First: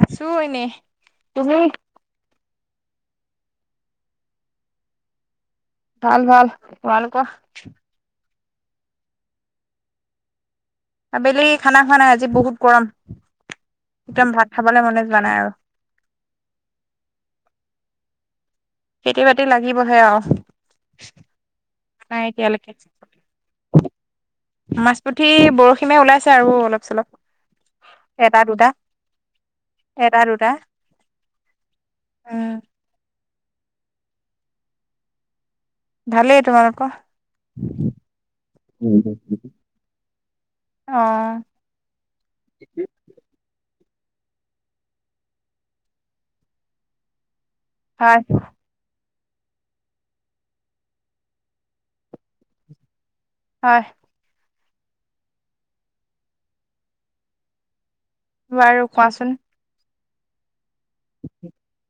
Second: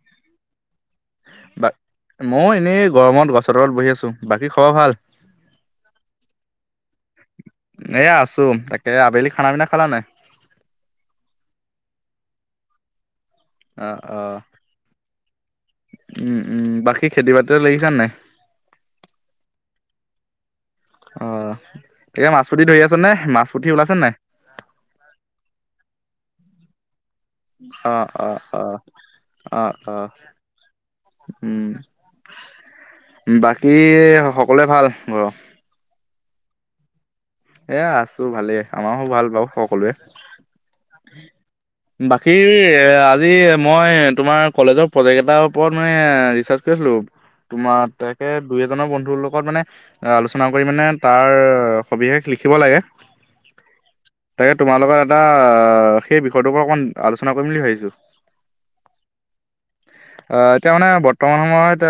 আছো এনে। তুমি? মইয়ো এনেই গৰমত গছৰ তলত বহি আছো। বাকী খবৰ ভাল? ভাল ভাল। তোমালোকৰ? এইয়া আছো। তাকে আবেলি খানা পিনা খালা নাই? আবেলি খানা খোৱা নাই আজি বহুত গৰম। অ' একদম অ' ভাত খাবলৈ মনে যোৱা নাই আৰু উম উম বাকী খেতি বাতিত লাগিছা নাই। খেতি বাতিত লাগিবহে আৰু। অ' নাই এয়া মাছ পুঠি এতিয়ালৈকে ধৰি আছে নে মাছ পুঠি ওলাইছে নাই। মাছ পুঠি বৰশি মাৰি ওলাইছে আৰু অলপ চলপ। অ', এটা অ', দুটা অ', অ', অ'। এটা দুটা উম, বাকী সকলোৱে ভাল ঘৰত। ভালেই। তোমালোকৰ? এয়া আছো ভালে, আমাৰো ভাল বাৰু সকলোৱে। অ বাকী আজি মই তোমাৰ কলেজৰ প্ৰজেক্ট এটাৰ ওপৰত মানে ৰিচাৰ কৰি আছিলোঁ। তোমাৰ হয় তাকে দুই এজনৰ বন্ধুৰ লগত মানে আলোচনা কৰি মানে তাৰ সবিশেষ লিখিব লাগে। হয়। তাকে তোমাৰ লগত এটা সেই বিষয়টোপা অকণ আলোচনা কৰিম বুলি ভাবিছো। বাৰু কোৱাচোন। এতিয়া মানে বৰ্তমান সময়ত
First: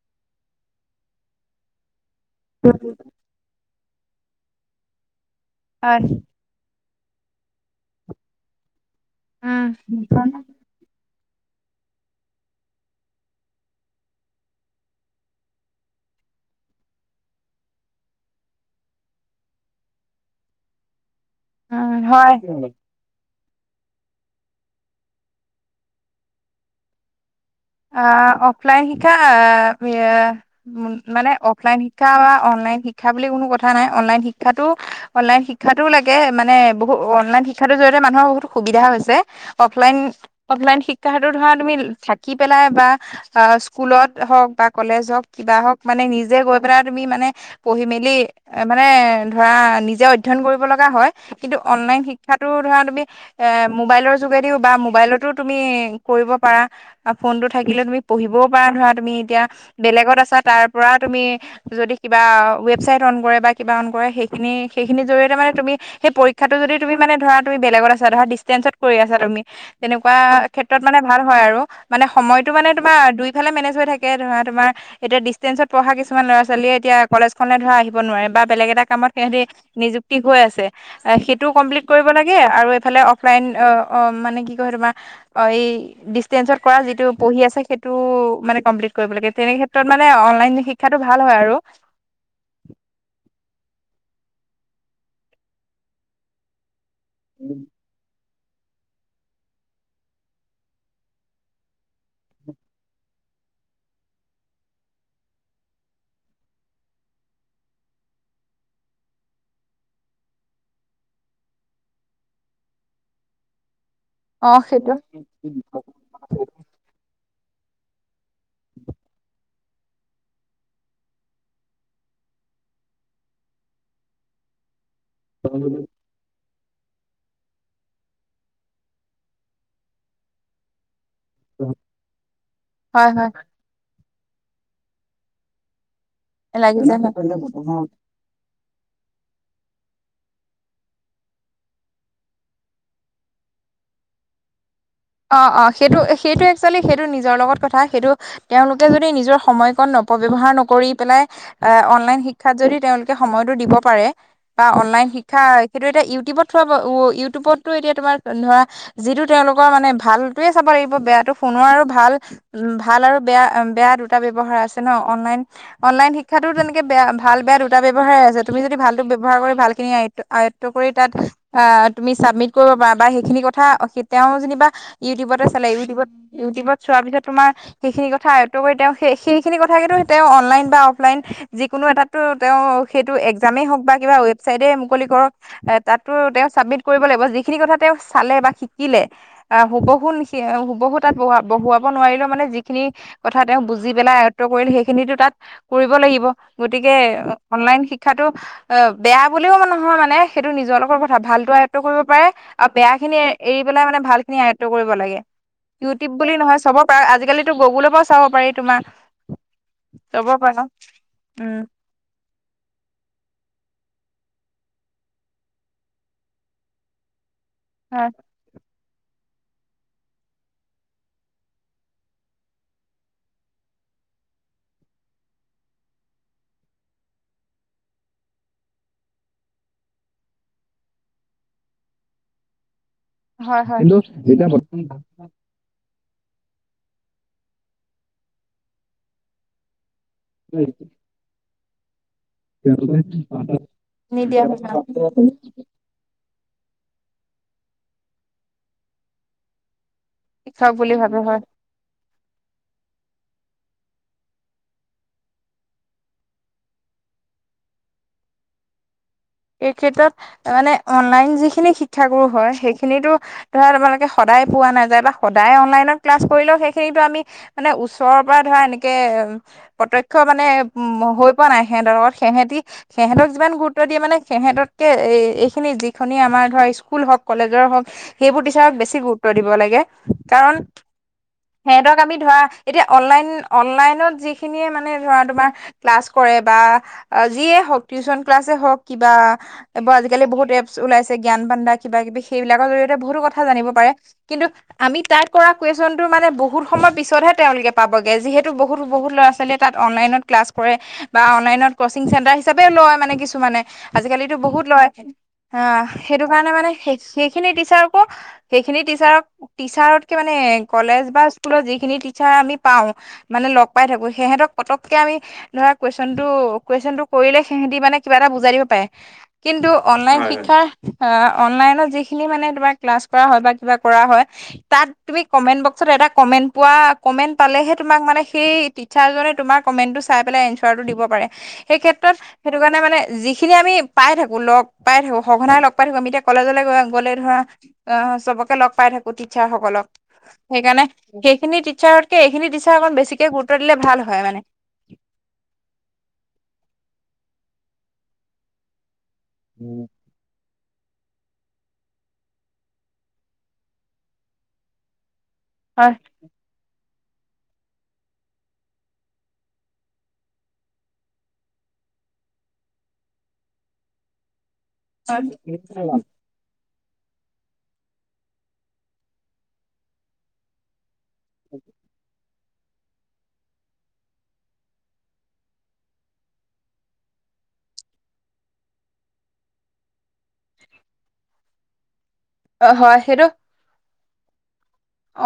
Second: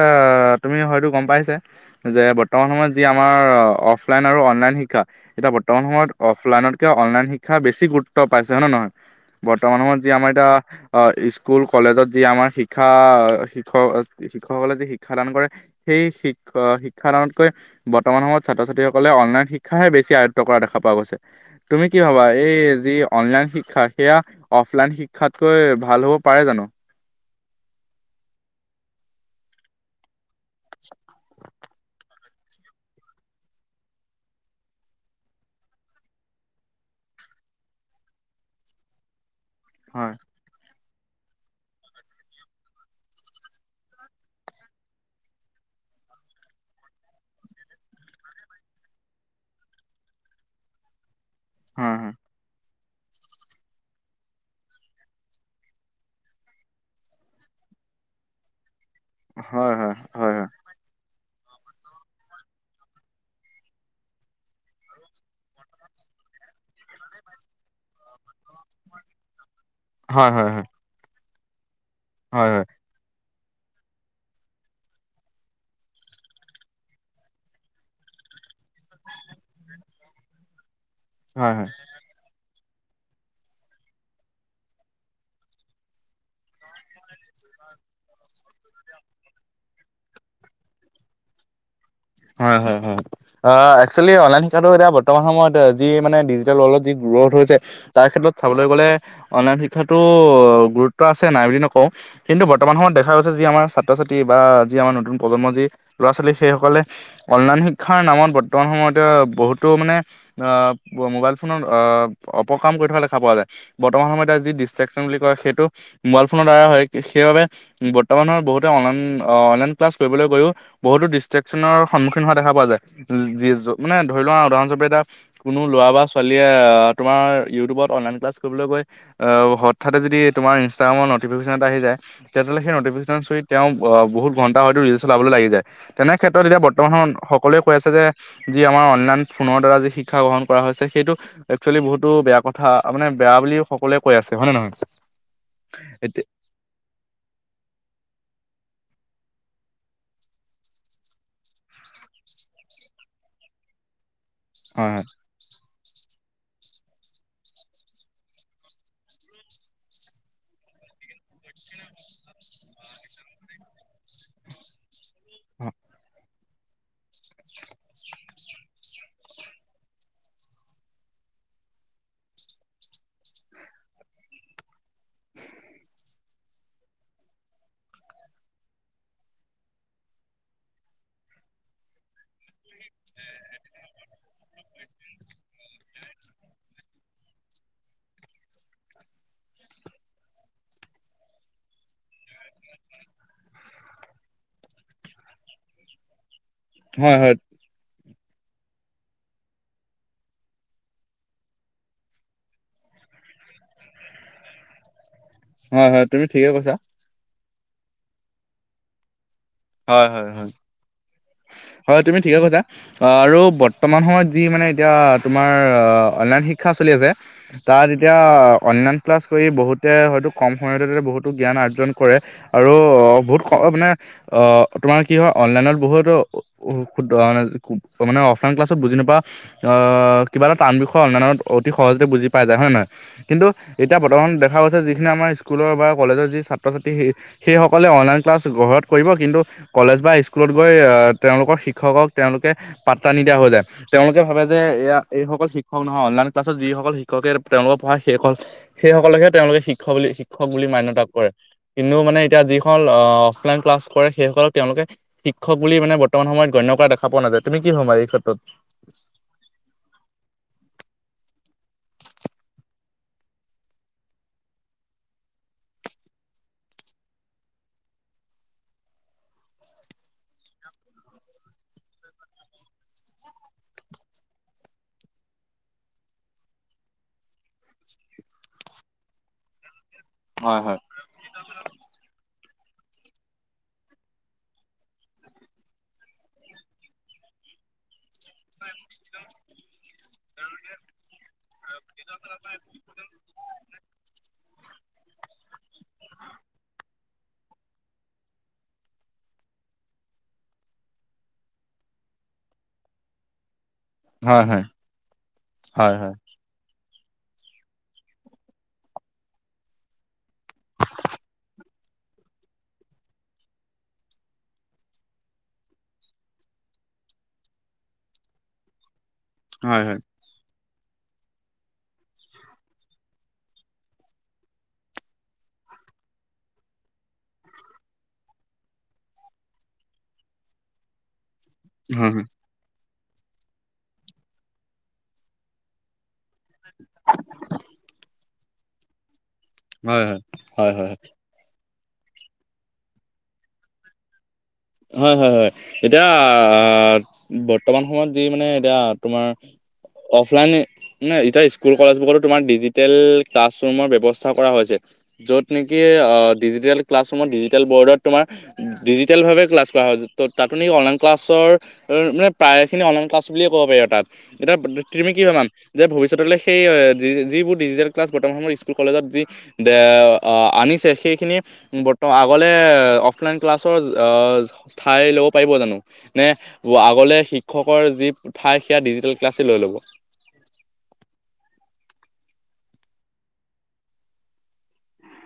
তুমি হয়তো গ'ম পাইছা, যে বৰ্তমান সময়ত যি আমাৰ অফলাইন আৰু অনলাইন শিক্ষা, এতিয়া বৰ্তমান হয় সময়ত অফ ফলাইনতকে, অনলাইন শিক্ষা বেছি গুৰুত্ব পাইছে হয় ন নহয়, উম বৰ্তমান সময়ত যি আমাৰ এতিয়া অ', স্কুল কলেজত যি আমাৰ শিক্ষা, শিক্ষক শিক্ষকসকলে যি শিক্ষা দান কৰে সেই শিক্ষা শিক্ষাদানতকৈ বৰ্তমান সময়ত ছাত্ৰ ছাত্ৰী সকলে অনলাইন শি শিক্ষাহে বেছি আয়ত্ব কৰা দেখা পোৱা গৈছে, তুমি উম কি ভাবা হয় এই যি অনলাইন শিক্ষা সেয়া অফলাইন শিক্ষাতকৈ ভাল হ'ব পাৰে জানো। অফলাইন শিক্ষা মানে অফলাইন শিক্ষা বা অনলাইন শিক্ষা বুলি কোনো কথা নাই, অনলাইন শিক্ষাটো অনলাইন শিক্ষাটো লাগে মানে বহুত অনলাইন শিক্ষাটো জৰিয়তে মানুহৰ বহুত সুবিধা হৈছে। অফলাইন হয় অফলাইন শিক্ষাটো ধৰা তুমি থাকি পেলাই বা স্কুলত হওক বা কলেজ হওক, কিবা হওক মানে নিজে গৈ পেলাই তুমি মানে পঢ়ি মেলি, এ মানে ধৰা নিজে অধ্যয়ন কৰিব লগা হয়। কিন্তু হয় অনলাইন শিক্ষাটো ধৰা তুমি এ ম'বাইলৰ যোগেদিও বা ম'বাইলতো তুমি কৰিব পাৰা। আৰু ফোনটো থাকিলে তুমি পঢ়িবও পৰা ধৰা তুমি এতিয়া হয় হয় বেলেগত হয় হয় আছা তাৰ পৰা তুমি যদি কিবা ৱেবচাইট অ'ন কৰে বা কিবা অ'ন কৰে সেইখিনি সেইখিনিৰ জৰিয়তে মানে তুমি সেই পৰীক্ষাটো যদি তুমি মনে ধৰা তুমি বেলেগত আছা ধৰা ডিষ্টেন্সত কৰি আছা তুমি ল, তেনেকুৱা হয় হয় হয় হয় হয় ক্ষেত্ৰত মানে ভাল হয় আৰু মানে হয় হয় সময়টো মানে তোমাৰ দুইফালে মেনেজ হৈ থাকে ধৰা তোমাৰ এতিয়া ডিষ্টেন্সত পঢ়া কিছুমান ল'ৰা, ছোৱালীয়ে এতিয়া কলেজ খনলে ধৰা আহিব নোৱাৰে বা বেলেগ এটা কামত সিহঁতি নিযুক্তি হৈ আছে, সেইটো হয় হয় কমপ্লিট কৰি ব লাগে আৰু ইফালে অফলাইন মানে কি কিয় তোমাৰ এই ডিষ্টেন্সত কৰা যিটো পঢ়ি আছে সেইটো মানে কমপ্লিট কৰিব লাগে, তেনে ক্ষেত্ৰত মানে অনলাইন শিক্ষাটো ভাল হয় আৰু। হয় হয় হয় একচুৱেলি অনলাইন শিক্ষাটো এতিয়া বৰ্তমান সময়ত এ যি মানে ডিজিটেল ৱৰ্ল্ডত যি ৰ'দ হৈছে তাৰ ক্ষেত্ৰত চাবলে গ'লে অনলাইন শিক্ষাটো গুৰুত্ব আছে, নাই বুলি নকওঁ। কিন্তু বৰ্তমান সময়ত দেখা গৈছে যি আমাৰ ছাত্ৰ, ছাত্ৰী বা যি আমাৰ নতুন প্ৰজন্মৰ যি ল'ৰা- ছোৱালী সেইসকলে অনলাইন শিক্ষাৰ নামত বৰ্তমান সময়তে বহুতো মানে আহ ম'বাইল ফোনত আহ অপকাম কৰি থকা দেখা পোৱা যায়। বৰ্তমান সময়তে যি অ সেইটো ডিষ্ট্ৰেকচন বুলি কয় সেইটো ম'বাইল ফোনৰ দোৱাৰই হৈ সেইবাবে বৰ্তমান সময়ত বহুতে অনলাইন অনলাইন ক্লাছ কৰিবলৈ গৈও বহুতো ডিষ্ট্ৰেক চনৰ সন্মুখীন হোৱা দেখা পোৱা যায়, যি যো মানে ধৰি লোৱা উদাহৰণ হিচাবে এটা, কোনো ল'ৰা বা ছোৱালীয়ে তোমাৰ ইউটিউবত অনলাইন ক্লাছ কৰিবলৈ গৈ অ', হঠাৎ যদি তোমাৰ ইনষ্টাগ্ৰামৰ ন নটিফিকেচন এটা আহি যায় তেতিয়া হ'লে সেই হয় নটিফিকেচন হয় চুই তেওঁ বহুত ঘণ্টা হয়তো তেওঁ ৰিল চলাবলৈ লাগি যায়, তেনে ত' তেতিয়া বৰ্তমান সকলোৱে লাগিছে কৈ আছে যে, যি আমাৰ অনলাইন ফোনৰ দ্বাৰা যি শিক্ষা গ্ৰহণ কৰা হৈছে সেইটো একচুৱেলি বহুতো বেয়া কথা মানে বেয়া বুলি সকলোৱে কৈ আছে হয় নে নহয়? অ অ সেইটো এতিয়া সেইটোৱেই একচুৱেলি সেইটো নিজৰ লগত কথা সেইটো তেওঁলোকে যদি নিজৰ সময়কণ অপব্যৱহাৰ নকৰি পেলাই এ অনলাইন শিক্ষাত যদি তেওঁলোকে সময়তো দিব পাৰে বা হয় হয় অনলাইন শিক্ষা শিক্ষা সেইটো এতিয়া ইউটিউবত থোৱা ইউটিউবতো এতিয়া তোমাৰ ধৰা যিটো তেওঁলোকৰ মানে ভাল টোয়ে চাব লাগিব বেয়াটো ফোনৰ আৰু ভাল উ ভাল আৰু বেয়া বেয়া দুটা ব্যৱহাৰ আছে। ন অনলাইন অনলাইন শিক শিক্ষাটো তেনেকে বেয়া ভাল বেয়া দুটা ব্যৱহাৰ আছে তুমি যদি ভালটো ব্যৱহাৰ কৰি ভালখিনি আয়ত্ব আয়ত্ব কৰি তাত তুমি চাবমিট কৰিব পাৰা বা সেইখিনি কথা তেওঁ যেনিবা ইউটিউবতে চালে ইউটিউবত ইউটিউবত চোৱাৰ পিছত তোমাৰ সেইখিনি কথা আয়ত্ব কৰি তেওঁ সেই সেইখিনি কথাকে টো তেওঁ অনলাইন বা অফলাইন যিকোনো এটাতো তেওঁ সেইটো একজামেই হওঁক বা কিবা ৱেবচাইটে মুকলি কৰক এ তাতো তেওঁ চাবমিট কৰিব লাগিব যিখিনি কথা তেওঁ চালে বা শিকিলে আহ হুবহু নি হুবহু তাত বোৱা বহুৱাব নোৱাৰিলেও মানে যিখিনি কথা তেওঁ বুজি পেলাই আয়ত্ব কৰিলে সেইখিনিতো তাত কৰিব লাগিব গতিকে হয় হয় অনলাইন শিক্ষাটো অ বেয়া বুলিও নহয় মানে সেইটো নিজৰ লগৰ কথা ভালটো আয়ত্ব কৰিব পাৰে। আৰু বেয়া খিনি এ এৰি পেলাই মানে ভাল খিনি আয়ত্ব কৰিব লাগে। হয় হয় ইউটিউব তুমি বুলি ঠিকে নহয় কৈছা চাবৰ পৰা আজিকালি গুগুলৰ পৰা চাব পাৰি তোমাৰ হয় হয় চাব হয়। পৰা উম। হয় তুমি ঠিকে কৈছা। আৰু বৰ্তমান সময়ত যি মানে এতিয়া তোমাৰ অনলাইন শিক্ষা চলি আছে। তাত হয় এতিয়া অনলাইন ক্লাছ কৰি বহুতে হয়তো কম সময়তে বহুতো জ্ঞান অৰ্জন কৰে। আৰু বহুত ক মানে অ তোমাৰ কি হয় অনলাইনত বহুত কিয় শুদ্ধ হোৱা নাই মানে অফলাইন ক্লাছত বুজি নোপোৱা আহ কিবা এটা টান বিষয় অনলাইনত অতি সহজতে বুজি পাই যায় হয় নে নহয়? কিন্তু হয় হয় এতিয়া বৰ্তমান দেখা গৈছে যিখিনি আমাৰ স্কুলৰ বা কলেজৰ যি ছাত্ৰ ছাত্ৰী সেই সেইসকলে অনলাইন ক্লাছ ঘৰত কৰিব কিন্তু কলেজ বা স্কুল স্কুলত গৈ তেওঁলোকৰ শিক্ষকক তেওঁলোকে পাত্তা নিদিয়া হৈ যায় তেওঁলোকে ভাবে নিদিয়া যে হৈছে এয়া এইসকল শিক শিক্ষক নহয় অনলাইন ক্লাছত যিসকল শিক্ষকে তেওঁলোকৰ পঢ়ায় সেইকল সেই সকলকহে তেওঁলোকে শিক্ষক বুলি। শিক্ষক বুলি মান্যতা কৰে কিন্তু মানে এতিয়া যিখনকল আহ অফলাইন ক্লাছ কৰে সেইসকলক তেওঁলোকে শিক্ষক বুলি মানে বৰ্তমান সময়ত গণ্য কৰা দেখা পোৱা নায তুমি কি হ'ম এই ক্ষেত্ৰত এই ক্ষেত্ৰত মানে অনলাইন যিখিনি শিক্ষাগুৰু হয় সেইখিনিতো ধৰা তোমালোকে সদায় পোৱা নাযায় বা সদায় অনলাইনত ক্লাছ কৰিলেও সেইখিনিতো আমি মানে ওচৰৰ পৰা ধৰা এনেকে প্ৰতক্ষ মানে উম হয় পোৱা নাই সিহঁতৰ লগত। সিহেঁতি সিহঁতক যিমান গুৰুত্ব দিয়ে মানে। সিহঁততকে এই এইখিনি যিখিনি আমাৰ ধৰ স্কুল হওঁক, কলেজৰ হওঁক। সেইবোৰ টিচাৰক বেছি গুৰুত্ব দিব লাগে। হয় কাৰণ হয়। সেতক আমি ধৰা এতিয়া অনলাইন-অনলাইনত যিখিনিয়ে মানে ধৰা তোমাৰ ক্লাছ কৰে বা যিয়ে হওঁক, টিউচন ক্লাছে হওঁক। কিবা এইবোৰ আজিকালি বহুত এপছ ওলাইছে জ্ঞান বান্দা কিবা কিবি সেইবিলাকৰ জৰিয়তে বহুতো কথা জানিব পাৰে। কিন্তু আমি তাই কৰা কুৱেশনটো মানে বহুত সময় পিছতহে তেওঁলোকে পাবগে যিহেতু বহুত বহুত ল'ৰা-ছোৱালীয়ে তাত অনলাইনত ক্লাছ কৰে বা অনলাইনত কচিং চেণ্টাৰ হিচাপেও লয় মানে কিছুমানে। আজিকালিতো হয় বহুত হয় ল'ৰাই আহ' হয় হয়। সেইটো কাৰণে মানে সেই সেইখিনি টিচাৰকো সেইখিনি টিচাৰক-টিচাৰতকে মানে কলেজ বা স্কুলত যিখিনি টিচাৰ আমি পাওঁ। মানে লগ পাই থাকো। সিহেঁতক পটককে আমি ধৰা কুৱেশনটো-কুৱেশনটো কৰিলে সিহঁতি মানে কিবা এটা বু বুজাই দিব পাৰে। কিন্তু হয় হয় অনলাইন শিক্ষাৰ অ' অনলাইনত যিখিনি মানে তোমাৰ ক্লাছ কৰা হয় বা কিবা কৰা হয়। তাত তুমি কমেণ্ট বক্সত এটা কমেন্ট পোৱা কমেন্ট পালেহে তোমাক মানে সেই টিচাৰজনে তোমাৰ কমেণ্টটো চাই পেলাই এনচাৰটো দিব পাৰে। সেই হয় ক্ষেত্ৰত, সেইটো কাৰণে মানে যিখিনি আমি পাই থাকো লগ পাই থাকো। সঘনাই লগ পাই থাকো আমি এতিয়া কলেজলে গ'লে ধৰা অ' চবকে লগ পাই থাকো। টিচাৰসকলক। হয় হয় হয় সেইকাৰণে হয় সেইখিনি টি চাৰতকে এইখিনি টিচাৰ অকণ বেছিকে গুৰুত্ব দিলে ভাল হয় মানে। হয় হয় হয়, এতিয়া আ' বৰ্তমান সময়ত যি মানে এতিয়া তোমাৰ উম। অফলাইন নহয় এতিয়া স্কুল-কলেজবোৰতো তোমাৰ ডিজিটেল ক্লাছৰুমৰ ব্যৱস্থা কৰা হৈছে। য'ত নেকি, হয় অ' ডিজিটেল ক্লাছ ৰুমত ডিজিটেল বৰ্ডত তোমাৰ ডিজিটেল ভাৱে ক্লাছ কৰা হয়, ত' তাত তুমি অনলাইন ক্লাছৰ মানে প্ৰায়খিনি অনলাইন ক্লাছ বুলিয়ে ক'ব পাৰি আৰু তাত। এতিয়া তুমি কি [unintelligible] যে হয়। ভৱিষ্যতলে সেই যিবোৰ ডিজিটেল ক্লাছ বৰ্তমান সময় স্কুল-কলেজত যি বে এ আনিছে। সেই খিনিয়ে বৰ্ত আগলে অফলাইন ক্লাছৰ ঠাই ল'ব পাৰিব জানো? নে আগলে শিক্ষকৰ যি ঠাই সেয়া ডিজিটেল ক্লাছে লৈ ল'ব। অ' হয়। সেইটো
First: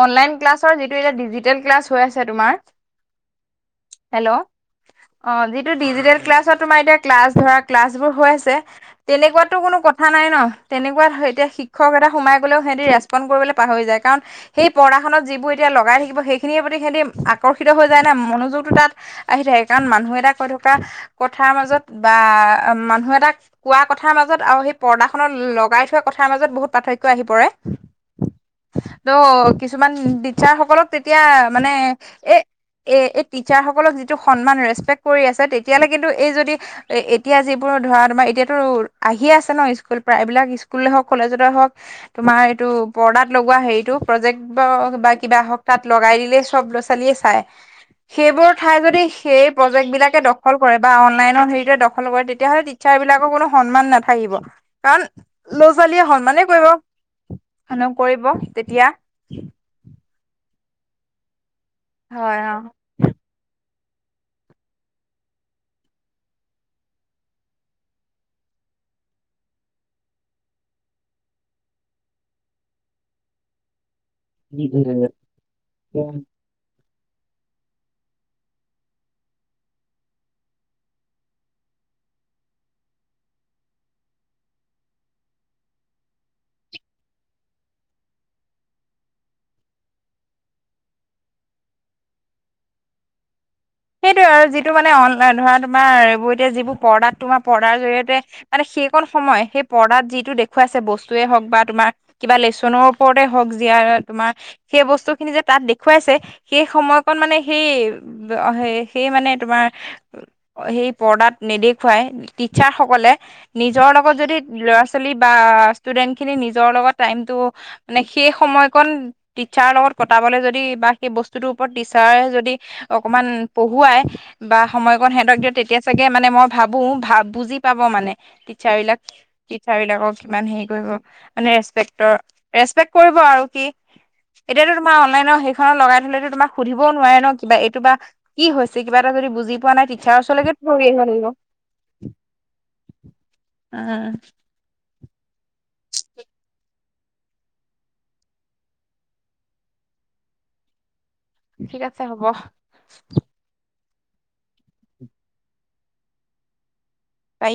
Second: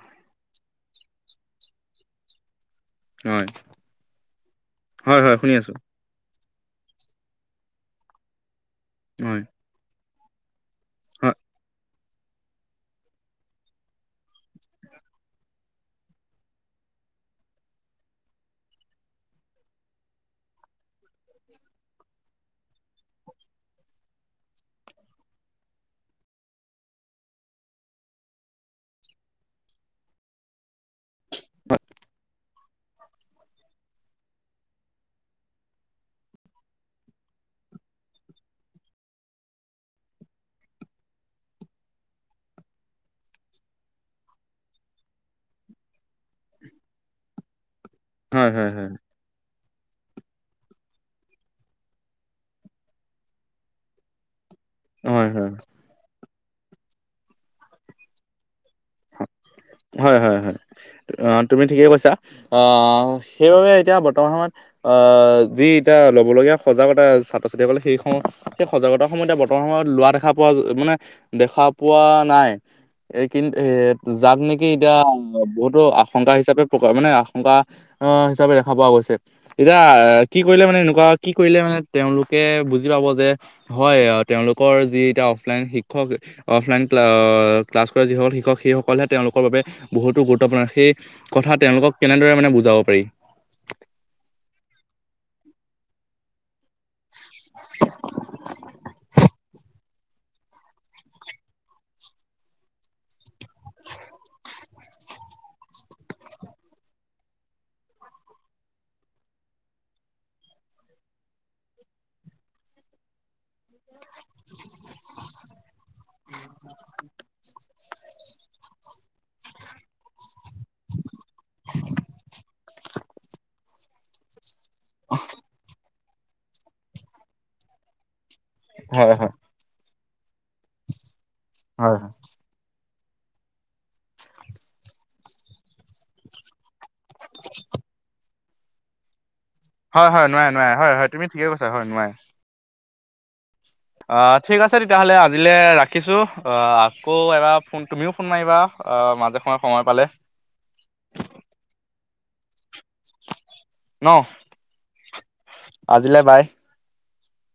অনলাইন ক্লাছৰ যিটো এতিয়া ডিজিটেল ক্লাছ হয় আছে তোমাৰ। হয়, হেল্ল'! হয়, হয়, অ' শুনি যিটো আছোঁ, ডিজিটেল ক্লাছত তোমাৰ এতিয়া ক্লাছ ধৰা ক্লাছবোৰ হৈ আছে হয়। তেনেকুৱাতো কোনো কথা নাই ন। তেনেকুৱা এতিয়া শিক্ষক এটা সোমাই গ'লেও সিহঁতি ৰেচপণ্ড কৰিবলে পাহৰি যায়। কাৰণ সেই পৰ্দাখনত যিবোৰ এতিয়া লগাই থাকিব, সেইখিনিৰ প্ৰতি সিহঁতি আকৰ্ষিত হৈ যায় নে মনোযোগটো তাত আহি থাকে, কাৰণ মানুহ এটা কৈ থকা কথাৰ মাজত বা মানুহ এটাক কোৱা কথাৰ মাজত আৰু সেই পৰ্দাখনত লগাই থোৱা কথাৰ মাজত বহুত পাৰ্থক্য আহি পৰে। ত' কিছুমান টিচাৰ সকলক তেতিয়া মানে এ এ এই টিচাৰ সকলক যিটো সন্মান ৰেচপেক্ট কৰি আছে। তেত তেতিয়ালেকেটো এই যদি এ-এতিয়া যিবোৰ ধৰা তোমাৰ এতিয়াতো আহিয়ে আছে ন স্কুল প্ৰায়বিলাক স্কুল হওঁক, কলেজতে হওঁক তোমাৰ এইটো, পৰ্দাত লগোৱা হেৰিটো। প্ৰজেক্ট বা, বা কিবা হওক তাত লগাই দিলেই চব ল'ৰা-ছোৱালীয়ে চাই। হয়, সেইবোৰ হয়, হয়, ঠাই হয়, যদি সেই প্ৰজেক্ট বিলাকে দখল কৰে, বা অনলাইনৰ হেৰিয়ৰে দখল কৰে, তেতিয়াহ'লে টিচাৰ বিলাকৰ কোনো সন্মান নাথা কিব। কাৰণ হয়, হয়, ল'ৰা-ছোৱালীয়ে সন্মানে কৰিব, নকৰিব তেতিয়া। [inaudible] হয়, হয়, হয়, অ', তুমি ঠিকেই কৈছা, হয় অ আহ, সেইবাবে এতিয়া বৰ্তমান সময়ত আহ, যি এতিয়া লব লগগীয়া সজাগতা ছাত্ৰ-ছাত্ৰীসকলে সেইসমূহ সেই সজাগতা সমুহ বৰ্তমান সময়ত লোৱা দেখা পোৱা, মানে দেখা পোৱা নাই। এই কিন্তু, এ যাক নেকি এতিয়া বহুতো আশংকা হিচাপে প্ৰকা, মানে আশংকা আ, হিচাপে দেখা পোৱা গৈছে। এতিয়া কি কৰিলে মানে এনেকুৱা, কি কৰিলে মানে তেওঁলোকে বুজি পাব যে হয়, তেওঁলোকৰ যি এতিয়া অফলাইন শিক্ষক, অফলাইন ক্লা, ক্লাছ কৰা যিসকল শিক্ষ শিক্ষক, সেইসকলহে তেওঁলোকৰ বাবে বহুতো গুৰুত্বপূৰ্ণ, সেই কথা তেওঁলোকক কেনেদৰে মানে বুজাব পাৰি? সেইটোৱে আৰু, যিটো মানে অনলাইন ধৰা তোমাৰ এইবোৰ এতিয়া যিবোৰ পৰ্দাত তোমাৰ পৰ্দাৰ জৰিয়তে মানে সেইকণ সময়, সেই পৰ্দাত যিটো দেখুৱাইছে বস্তুৱে হওক বা তোমাৰ কিবা লেচনৰ ওপৰতে হওক, যিয়া তোমাৰ সেই বস্তু খিনি যে তাত দেখুৱাইছে, সেই সময়কণ মানে সেই সেই, সেই মানে তোমাৰ সেই পৰ্দাত নেদেখুৱাই, তিটচাৰ সকলে। নিজৰ লগত যদি ল'ৰা-ছোৱালী বা ষ্টুডেন্ট খিনি নিজৰ লগত টাইমটো মানে সেই সময়কণ টিচাৰৰ লগত পতাবলৈ যদি বা সেই বস্তুটোৰ ওপৰত টিচাৰ যদি অকমান পঢ়ুৱাই, বা সময়কণ সিহঁতক দিয়ে, তেতিয়া চাগে মানে মই ভাবো, ভা, বুজি পাব মানে টিচাৰ বিলাক। হয় হয় টিটচাৰ বিলাকক কিমান হেৰি কৰিব, মানে হয় হয় ৰেচপেকটৰ ৰেচপেক্ট কৰিব আৰু কি, এতিয়াতো তোমাৰ অনলাইন সেইখনত লগাই থলেতো তোমাক সুধিবও নোৱাৰে ন' কিবা, এইটো বা কি হৈছে কিবা এটা যদি বুজি পোৱা নাই হয় টিচাৰৰ হয় নোৱাৰে ওচৰলৈকে নোৱাৰে পঢ়ি হয় আহিব হয় তুমি লাগিব। ঠিকে কৈছা হয় নোৱাৰে। উম অ', ঠিক আছে তেতিয়াহ'লে আজিলৈ ৰাখিছোঁ, অ', আকৌ এবাৰ ফোন, তুমিও ফোন মাৰিবা। অ', মাজে সময়ে সময় পালে। ঠিক আছে হ'ব। ন' আজিলে বাই। বাই।